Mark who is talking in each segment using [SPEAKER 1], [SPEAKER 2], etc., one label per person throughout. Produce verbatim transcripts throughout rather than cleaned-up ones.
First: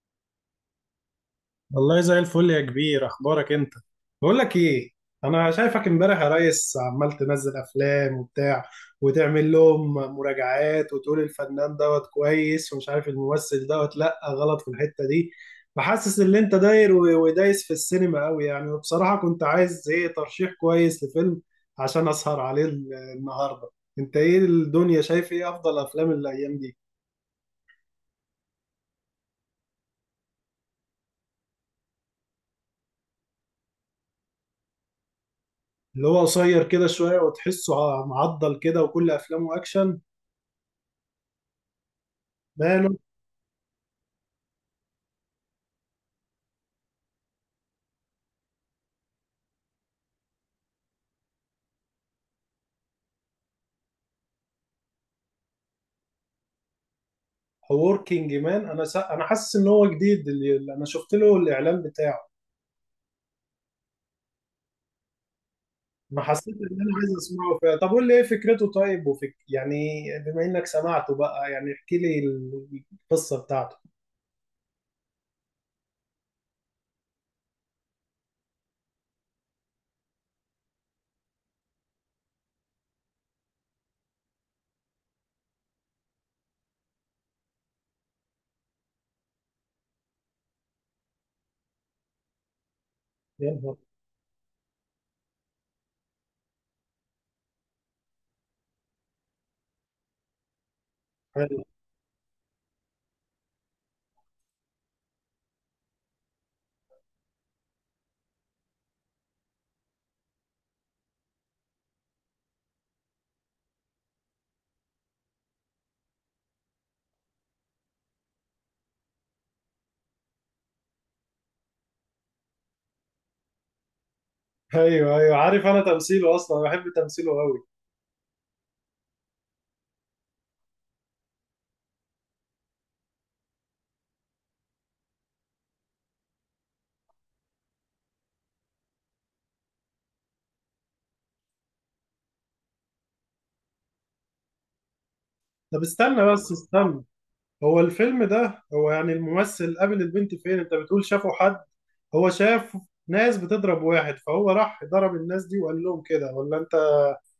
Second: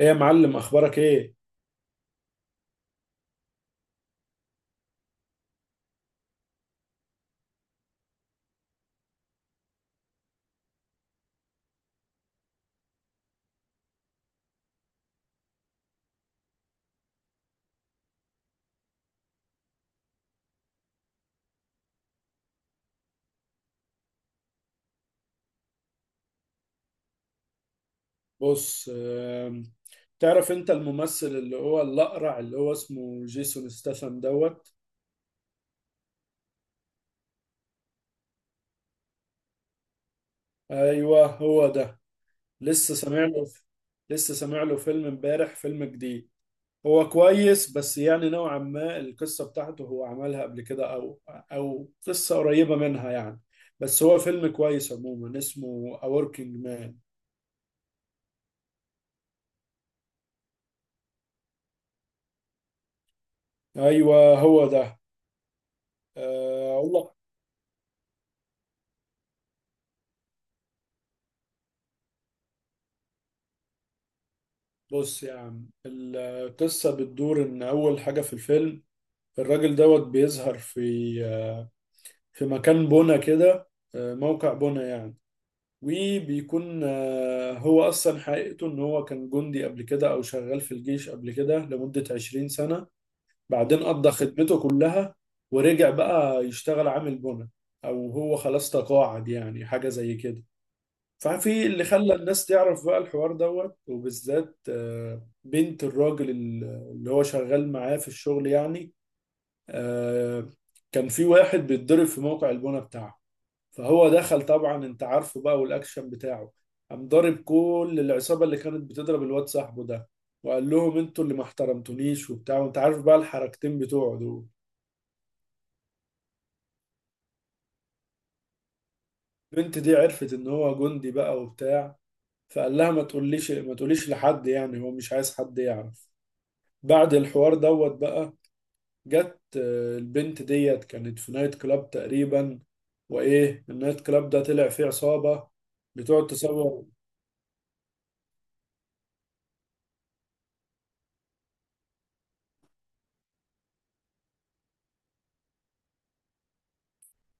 [SPEAKER 1] ايه يا معلم، اخبارك ايه؟
[SPEAKER 2] والله زي الفل يا كبير، اخبارك انت؟ بقول لك ايه، انا شايفك امبارح يا ريس عمال تنزل افلام وبتاع وتعمل لهم مراجعات وتقول الفنان دوت كويس، ومش عارف الممثل دوت لا غلط في الحتة دي. فحاسس ان انت داير و- ودايس في السينما قوي يعني، وبصراحة كنت عايز ايه، ترشيح كويس لفيلم عشان اسهر عليه ال- النهاردة. انت ايه الدنيا، شايف ايه افضل افلام الايام دي؟
[SPEAKER 1] بص، آم، تعرف انت الممثل اللي هو الاقرع، اللي هو اسمه جيسون ستاثام دوت.
[SPEAKER 2] اللي هو قصير كده شوية وتحسه ع- معضل كده وكل افلامه اكشن.
[SPEAKER 1] ايوه، هو ده. لسه
[SPEAKER 2] مان.
[SPEAKER 1] سامع له لسه سامع له فيلم امبارح، فيلم جديد. هو كويس، بس يعني نوعا ما القصه بتاعته هو عملها قبل كده، او او قصه قريبه منها يعني. بس هو فيلم كويس عموما، اسمه A Working Man.
[SPEAKER 2] وركينج مان، انا سا... انا حاسس ان هو جديد، اللي اللي انا شفت له الاعلان بتاعه،
[SPEAKER 1] ايوه، هو ده.
[SPEAKER 2] ما حسيت
[SPEAKER 1] آه،
[SPEAKER 2] ان
[SPEAKER 1] اقول
[SPEAKER 2] انا عايز
[SPEAKER 1] لك.
[SPEAKER 2] اسمعه فيها. طب قول لي ايه فكرته طيب، وفك... يعني بما انك سمعته بقى، يعني احكي لي ال- القصه بتاعته.
[SPEAKER 1] بص يا عم، القصة بتدور إن أول حاجة في الفيلم الراجل دوت بيظهر في في مكان بنا كده، موقع بنا يعني. وبيكون هو أصلا حقيقته إن هو كان جندي قبل كده أو شغال في الجيش قبل كده لمدة عشرين سنة.
[SPEAKER 2] يا نهار!
[SPEAKER 1] بعدين قضى خدمته كلها ورجع بقى يشتغل عامل بنا، أو هو خلاص تقاعد، يعني حاجة زي كده.
[SPEAKER 2] حلو.
[SPEAKER 1] ففي اللي خلى الناس تعرف بقى الحوار دوت، وبالذات آه، بنت الراجل ال- اللي هو شغال معاه في الشغل يعني. آه، كان في واحد بيتضرب في موقع البنا بتاعه، فهو دخل طبعا، انت عارفه بقى والاكشن بتاعه. قام ضارب كل العصابة اللي كانت بتضرب الواد صاحبه ده، وقال لهم انتوا اللي ما احترمتونيش وبتاع، وانت عارف بقى الحركتين بتوعه دول.
[SPEAKER 2] ايوه ايوه عارف، انا تمثيله اصلا بحب تمثيله قوي.
[SPEAKER 1] البنت دي عرفت ان هو جندي بقى وبتاع، فقال لها ما تقوليش ما تقوليش لحد، يعني هو مش عايز حد يعرف. بعد الحوار دوت بقى، جت آه، البنت ديت كانت في نايت كلاب تقريبا، وايه النايت كلاب ده طلع فيه عصابة
[SPEAKER 2] طب
[SPEAKER 1] بتقعد
[SPEAKER 2] استنى بس
[SPEAKER 1] تصور.
[SPEAKER 2] استنى، هو الفيلم ده هو يعني الممثل قابل البنت فين؟ انت بتقول شافه حد. هو شاف ناس بتضرب واحد فهو راح ضرب الناس دي وقال لهم كده ولا انت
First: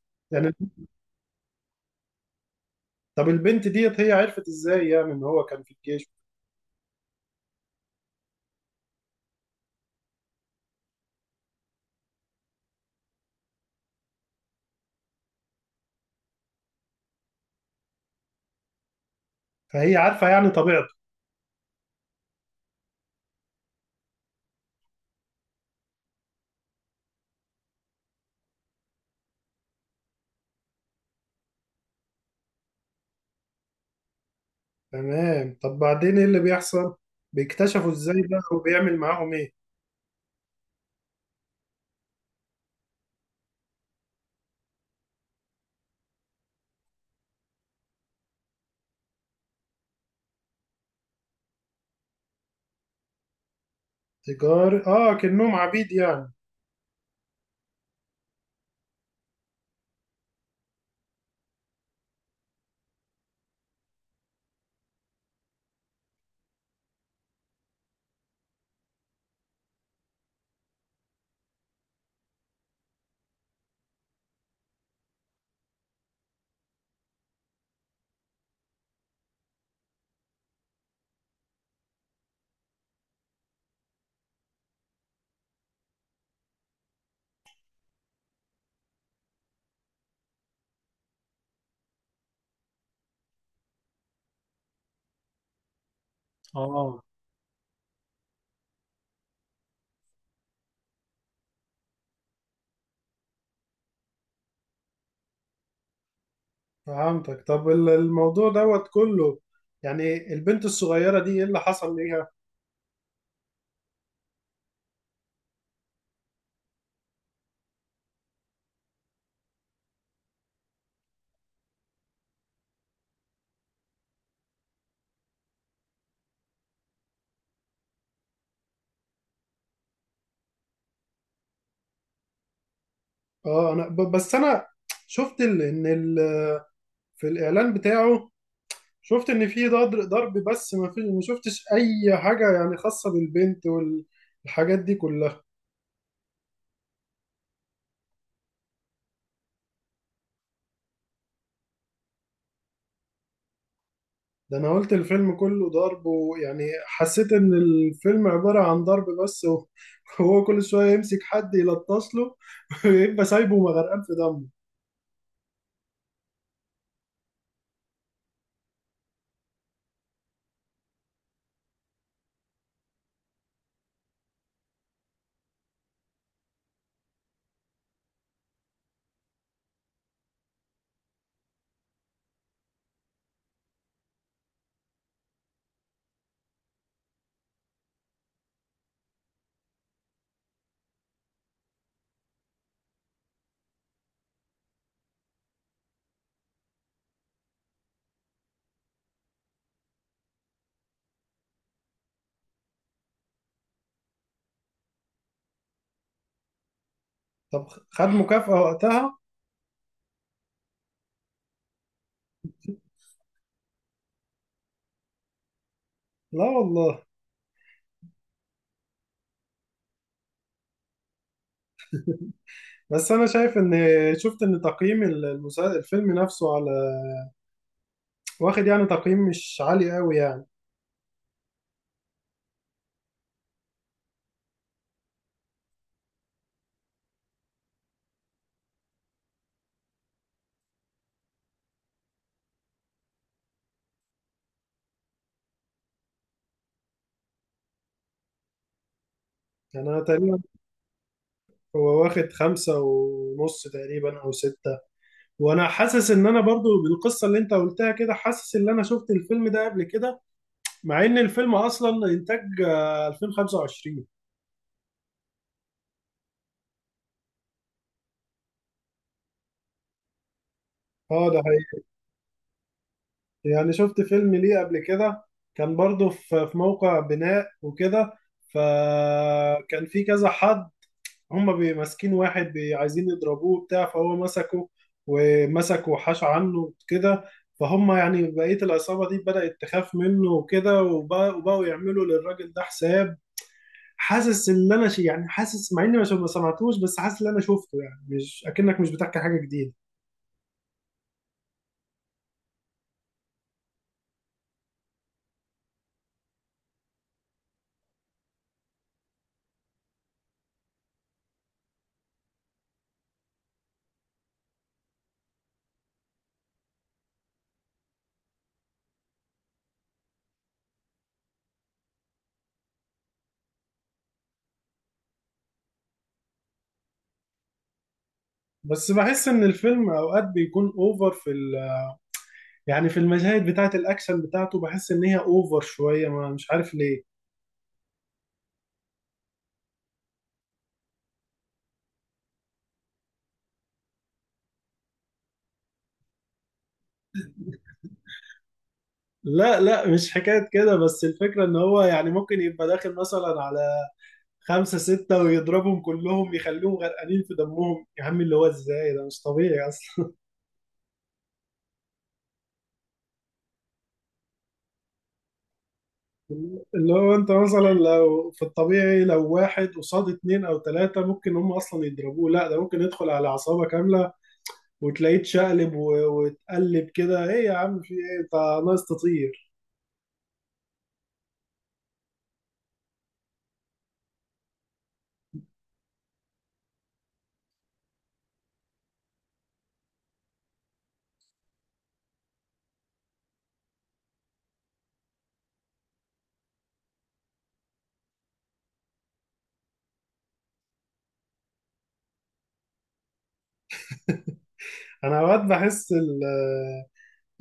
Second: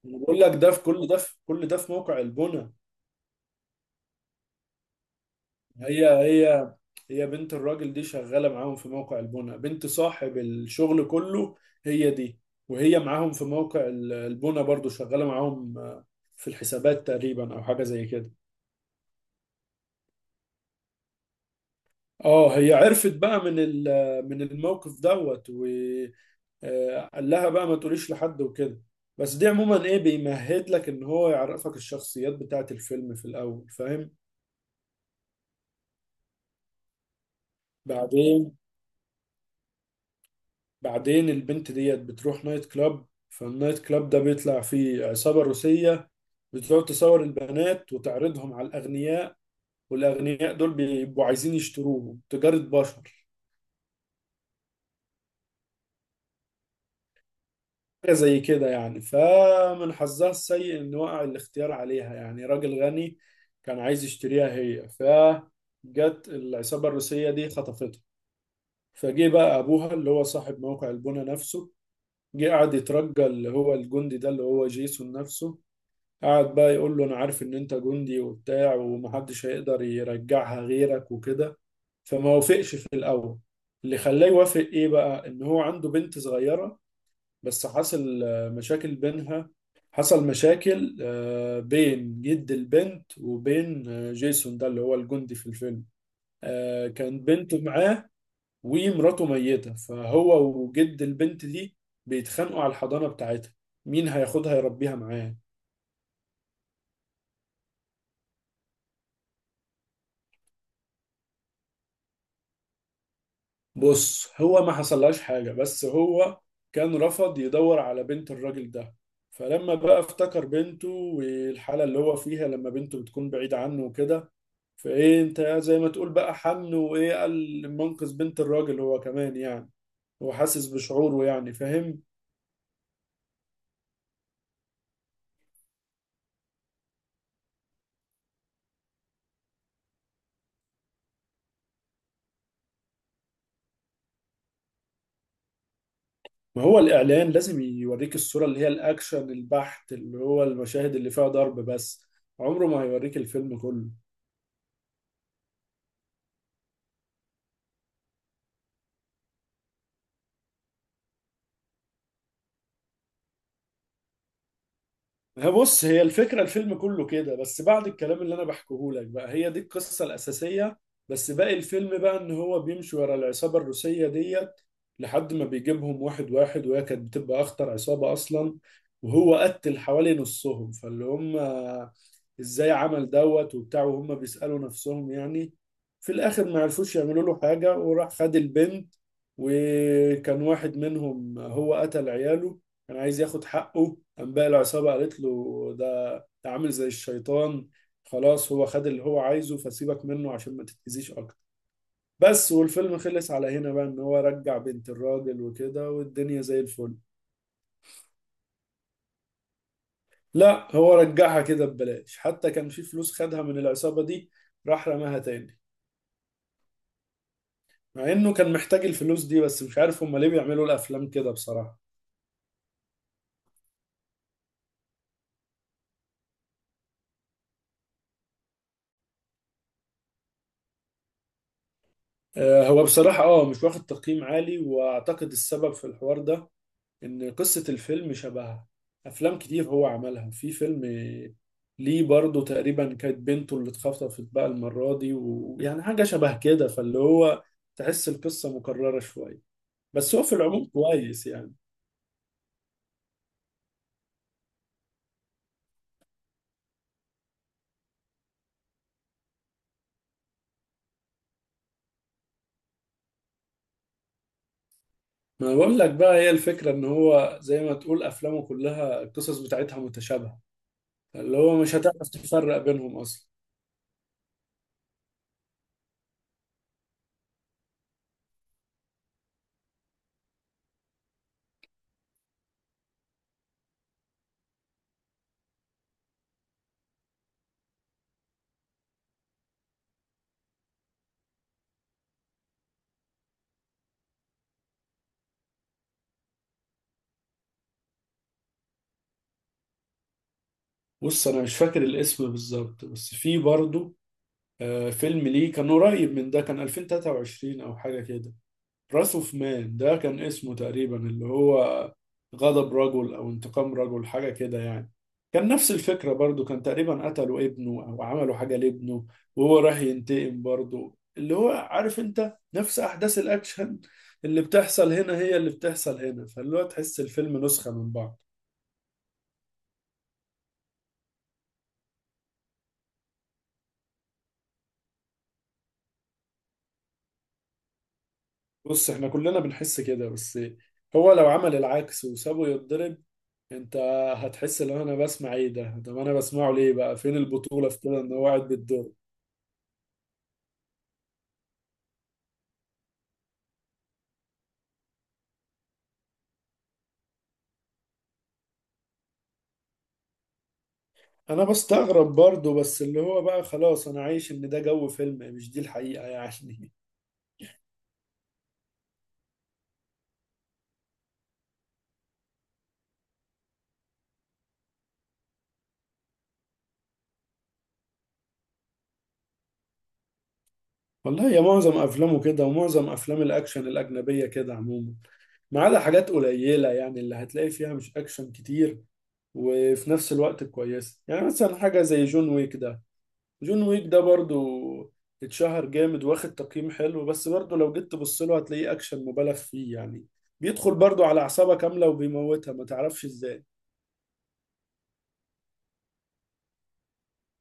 [SPEAKER 1] أنا بقول لك،
[SPEAKER 2] يعني؟
[SPEAKER 1] ده في كل ده في كل ده في موقع البنا.
[SPEAKER 2] طب البنت ديت هي عرفت ازاي يعني ان هو كان في
[SPEAKER 1] هي
[SPEAKER 2] الجيش؟
[SPEAKER 1] هي هي بنت الراجل دي شغالة معاهم في موقع البنا، بنت صاحب الشغل كله. هي دي. وهي معاهم في موقع ال- البنا برضو شغالة معاهم، آه، في الحسابات تقريبا او حاجة زي كده.
[SPEAKER 2] فهي عارفة يعني طبيعته.
[SPEAKER 1] اه هي عرفت بقى من ال- من الموقف دوت. آه، قال لها بقى ما تقوليش لحد وكده. بس دي عموما ايه، بيمهد لك ان هو يعرفك الشخصيات بتاعت الفيلم في الاول، فاهم.
[SPEAKER 2] تمام، طب بعدين ايه اللي بيحصل؟ بيكتشفوا ازاي بقى
[SPEAKER 1] بعدين
[SPEAKER 2] وبيعمل معاهم ايه؟
[SPEAKER 1] بعدين البنت ديت بتروح نايت كلاب، فالنايت كلاب ده بيطلع فيه عصابة روسية بتقعد تصور البنات وتعرضهم على الأغنياء، والأغنياء دول بيبقوا عايزين يشتروهم، تجارة بشر.
[SPEAKER 2] تجار، اه، كأنهم عبيد يعني.
[SPEAKER 1] حاجة زي كده يعني. فمن حظها السيء إن وقع الاختيار عليها، يعني راجل غني كان عايز يشتريها هي، فجت العصابة الروسية دي خطفتها. فجه بقى أبوها اللي هو صاحب موقع البنا نفسه، جه قعد يترجى اللي هو الجندي ده اللي هو جيسون نفسه، قعد بقى يقول له أنا عارف إن أنت جندي وبتاع، ومحدش هيقدر يرجعها غيرك وكده. فما وافقش في الأول. اللي خلاه يوافق إيه بقى؟ إن هو عنده بنت صغيرة. بس حصل آه، مشاكل بينها. حصل مشاكل آه، بين جد البنت وبين آه، جيسون ده اللي هو الجندي في الفيلم. آه،
[SPEAKER 2] اه
[SPEAKER 1] كان بنته معاه ومراته ميتة، فهو وجد البنت دي بيتخانقوا على الحضانة بتاعتها، مين هياخدها يربيها معاه.
[SPEAKER 2] فهمتك، طب ال- الموضوع دوت كله، يعني البنت الصغيرة دي ايه اللي حصل ليها؟
[SPEAKER 1] بص، هو ما حصلهاش حاجة، بس هو كان رفض يدور على بنت الراجل ده. فلما بقى افتكر بنته والحالة اللي هو فيها لما بنته بتكون بعيدة عنه وكده، فايه انت زي ما تقول بقى حن، وايه قال منقذ بنت الراجل هو كمان يعني، هو حاسس بشعوره يعني، فاهم.
[SPEAKER 2] اه، انا ب- بس انا شفت ال- ان ال- في الاعلان بتاعه، شفت ان في ضرب ضرب بس، ما في ما شفتش اي حاجة يعني خاصة بالبنت والحاجات دي كلها.
[SPEAKER 1] ما هو الاعلان لازم يوريك الصورة اللي هي الاكشن البحت، اللي هو المشاهد اللي فيها ضرب بس. عمره ما هيوريك الفيلم كله.
[SPEAKER 2] ده انا قلت الفيلم كله ضرب ويعني حسيت ان الفيلم عبارة عن ضرب بس، وهو كل شوية يمسك حد يلطش له ويبقى سايبه مغرقان في دمه.
[SPEAKER 1] هي بص، هي الفكرة الفيلم كله كده، بس بعد الكلام اللي أنا بحكيه لك بقى، هي دي القصة الأساسية. بس باقي الفيلم بقى إن هو بيمشي ورا العصابة الروسية ديت لحد ما بيجيبهم واحد واحد، وهي كانت بتبقى أخطر عصابة أصلا. وهو قتل حوالي نصهم، فاللي هم إزاي عمل دوت وبتاع، وهم بيسألوا نفسهم يعني. في الآخر ما عرفوش يعملوا له حاجة وراح خد البنت. وكان واحد منهم هو قتل عياله، كان عايز ياخد حقه، قام بقى العصابة قالت له ده ده عامل زي الشيطان، خلاص هو خد اللي هو عايزه، فسيبك منه عشان ما تتأذيش أكتر. بس والفيلم خلص على هنا بقى، إن هو رجع بنت الراجل وكده، والدنيا زي الفل.
[SPEAKER 2] طب خد مكافأة وقتها؟
[SPEAKER 1] لا، هو رجعها كده ببلاش، حتى كان في فلوس خدها من العصابة دي راح رماها تاني،
[SPEAKER 2] لا والله.
[SPEAKER 1] مع إنه كان محتاج الفلوس دي. بس مش عارف هما ليه بيعملوا الأفلام كده بصراحة.
[SPEAKER 2] بس انا شايف ان، شفت ان تقييم المسا- الفيلم نفسه على، واخد يعني تقييم مش عالي قوي يعني.
[SPEAKER 1] آه، هو بصراحة اه مش واخد تقييم عالي، واعتقد السبب في الحوار ده ان قصة الفيلم شبه افلام كتير هو عملها. في فيلم ليه برضه تقريبا كانت بنته اللي اتخطفت بقى المرة دي، ويعني حاجة شبه كده، فاللي هو تحس القصة مكررة شوية.
[SPEAKER 2] يعني انا
[SPEAKER 1] بس هو في
[SPEAKER 2] تقريبا،
[SPEAKER 1] العموم كويس يعني.
[SPEAKER 2] هو واخد خمسة ونص تقريبا او ستة، وانا حاسس ان انا برضو بالقصة اللي انت قلتها كده، حاسس ان انا شفت الفيلم ده قبل كده، مع ان الفيلم اصلا انتاج آه، ألفين وخمسة وعشرين.
[SPEAKER 1] ما بقول لك بقى، هي الفكرة ان هو زي ما تقول افلامه كلها القصص بتاعتها متشابهة،
[SPEAKER 2] اه
[SPEAKER 1] اللي
[SPEAKER 2] ده
[SPEAKER 1] هو مش
[SPEAKER 2] حقيقي.
[SPEAKER 1] هتعرف تفرق بينهم اصلا.
[SPEAKER 2] يعني شفت فيلم ليه قبل كده، كان برضه في في موقع بناء وكده، فكان في كذا حد. هما بي- ماسكين واحد، بي- عايزين يضربوه بتاع، فهو مسكه ومسكه وحاش عنه كده. فهم يعني بقية العصابة دي بدأت تخاف منه وكده، وب- وبقوا يعملوا للراجل ده حساب. حاسس ان انا شي يعني، حاسس مع اني ما شو- ما سمعتوش بس حاسس ان انا شفته، يعني مش اكنك مش بتحكي حاجة جديدة.
[SPEAKER 1] بص انا مش فاكر الاسم بالظبط، بس في برضه آه، فيلم ليه كان قريب من ده كان ألفين وتلاتة وعشرين او حاجة كده. براس اوف مان ده كان اسمه تقريبا، اللي هو غضب رجل او انتقام رجل حاجه كده يعني. كان نفس الفكره برضو، كان تقريبا قتلوا ابنه او عملوا حاجه لابنه، وهو راح ينتقم برضو، اللي هو عارف انت نفس احداث الاكشن اللي بتحصل هنا هي اللي بتحصل هنا، فاللي هو تحس الفيلم نسخه من بعض.
[SPEAKER 2] بس بحس ان الفيلم اوقات بيكون اوفر في ال... يعني في المشاهد بتاعه الاكشن بتاعته، بحس ان هي اوفر شويه ما، مش عارف ليه.
[SPEAKER 1] بص احنا كلنا بنحس كده، بس هو لو عمل العكس وسابه يتضرب، انت هتحس ان انا بسمع ايه ده، طب انا بسمعه ليه بقى، فين البطولة في كده ان هو قاعد بيتضرب.
[SPEAKER 2] لا لا، مش حكايه كده، بس الفكره ان هو يعني ممكن يبقى داخل مثلا على خمسة ستة ويضربهم كلهم، يخليهم غرقانين في دمهم يا عم، اللي هو ازاي؟ ده مش طبيعي اصلا.
[SPEAKER 1] انا بستغرب برضو، بس اللي هو بقى خلاص انا عايش ان ده جو فيلم مش دي الحقيقة يعني.
[SPEAKER 2] اللي هو انت مثلا لو في الطبيعي، لو واحد قصاد اتنين او تلاتة ممكن هم اصلا يضربوه، لا ده ممكن يدخل على عصابة كاملة وتلاقيه اتشقلب و- واتقلب كده، ايه يا عم، في ايه انت؟ ناقص تطير.
[SPEAKER 1] والله يا معظم افلامه كده، ومعظم افلام الاكشن الاجنبية كده عموما، ما عدا حاجات قليلة يعني اللي هتلاقي فيها مش اكشن كتير وفي نفس الوقت كويسة، يعني مثلا حاجة زي جون ويك ده. جون ويك ده برضو اتشهر جامد واخد تقييم حلو، بس برضو لو جيت تبص له هتلاقيه اكشن مبالغ فيه يعني، بيدخل برضو على اعصابها كاملة وبيموتها ما تعرفش ازاي.
[SPEAKER 2] انا اوقات بحس ال- آه،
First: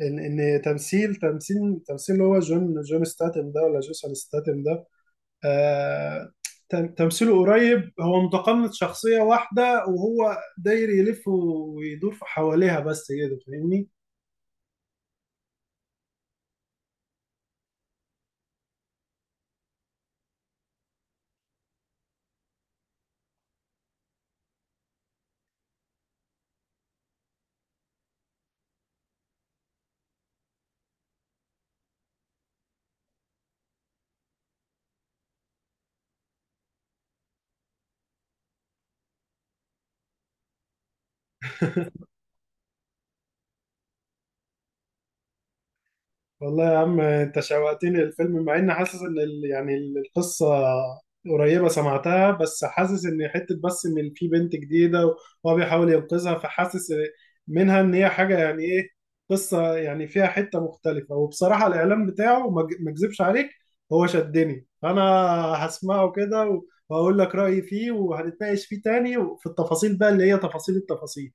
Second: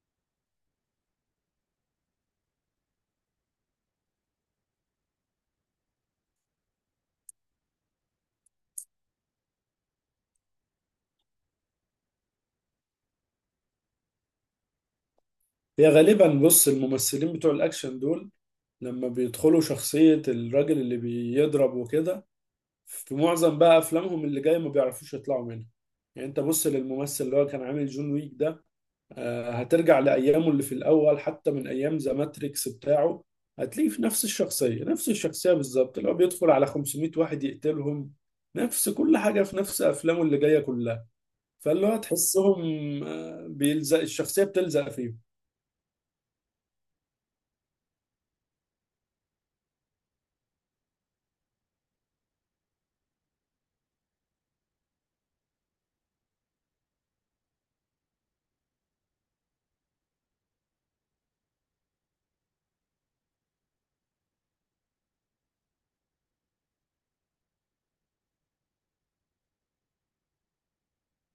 [SPEAKER 2] ان ان تمثيل تمثيل تمثيل اللي هو جون جون ستاتم ده ولا جيسون ستاتم ده، آه، تم- تمثيله قريب، هو متقمص شخصية واحدة وهو داير يلف ويدور في حواليها بس كده، فاهمني؟
[SPEAKER 1] هي غالبا بص الممثلين بتوع الاكشن دول لما بيدخلوا شخصية الراجل اللي بيضرب وكده، في معظم بقى أفلامهم اللي جاية ما بيعرفوش يطلعوا منها. يعني أنت بص للممثل اللي هو كان عامل جون ويك ده، آه، هترجع لأيامه اللي في الأول حتى من أيام ذا ماتريكس بتاعه هتلاقيه في نفس الشخصية، نفس الشخصية بالظبط اللي هو بيدخل على خمسمائة واحد يقتلهم. نفس كل حاجة في نفس أفلامه اللي جاية كلها، فاللي هو تحسهم آه، بيلزق الشخصية بتلزق فيهم.
[SPEAKER 2] والله يا عم انت شوقتني للفيلم، مع اني حاسس ان ال... يعني ال- القصه قريبه سمعتها، بس حاسس ان حته بس ان في بنت جديده وهو بيحاول ينقذها، فحاسس منها ان هي حاجه يعني ايه، قصه يعني فيها حته مختلفه. وبصراحه الاعلان بتاعه، ما أج- ما اكذبش عليك، هو شدني، فانا هسمعه كده وهقول لك رايي فيه، وهنتناقش فيه تاني وفي التفاصيل بقى اللي هي تفاصيل التفاصيل.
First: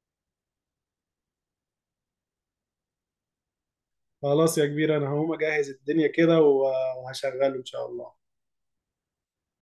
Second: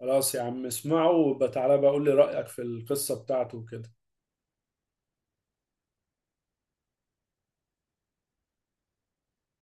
[SPEAKER 1] خلاص يا عم، اسمعه وبتعالى بقى قول لي رأيك في القصة بتاعته وكده.
[SPEAKER 2] خلاص يا كبير، انا هقوم اجهز الدنيا كده وهشغله ان شاء الله.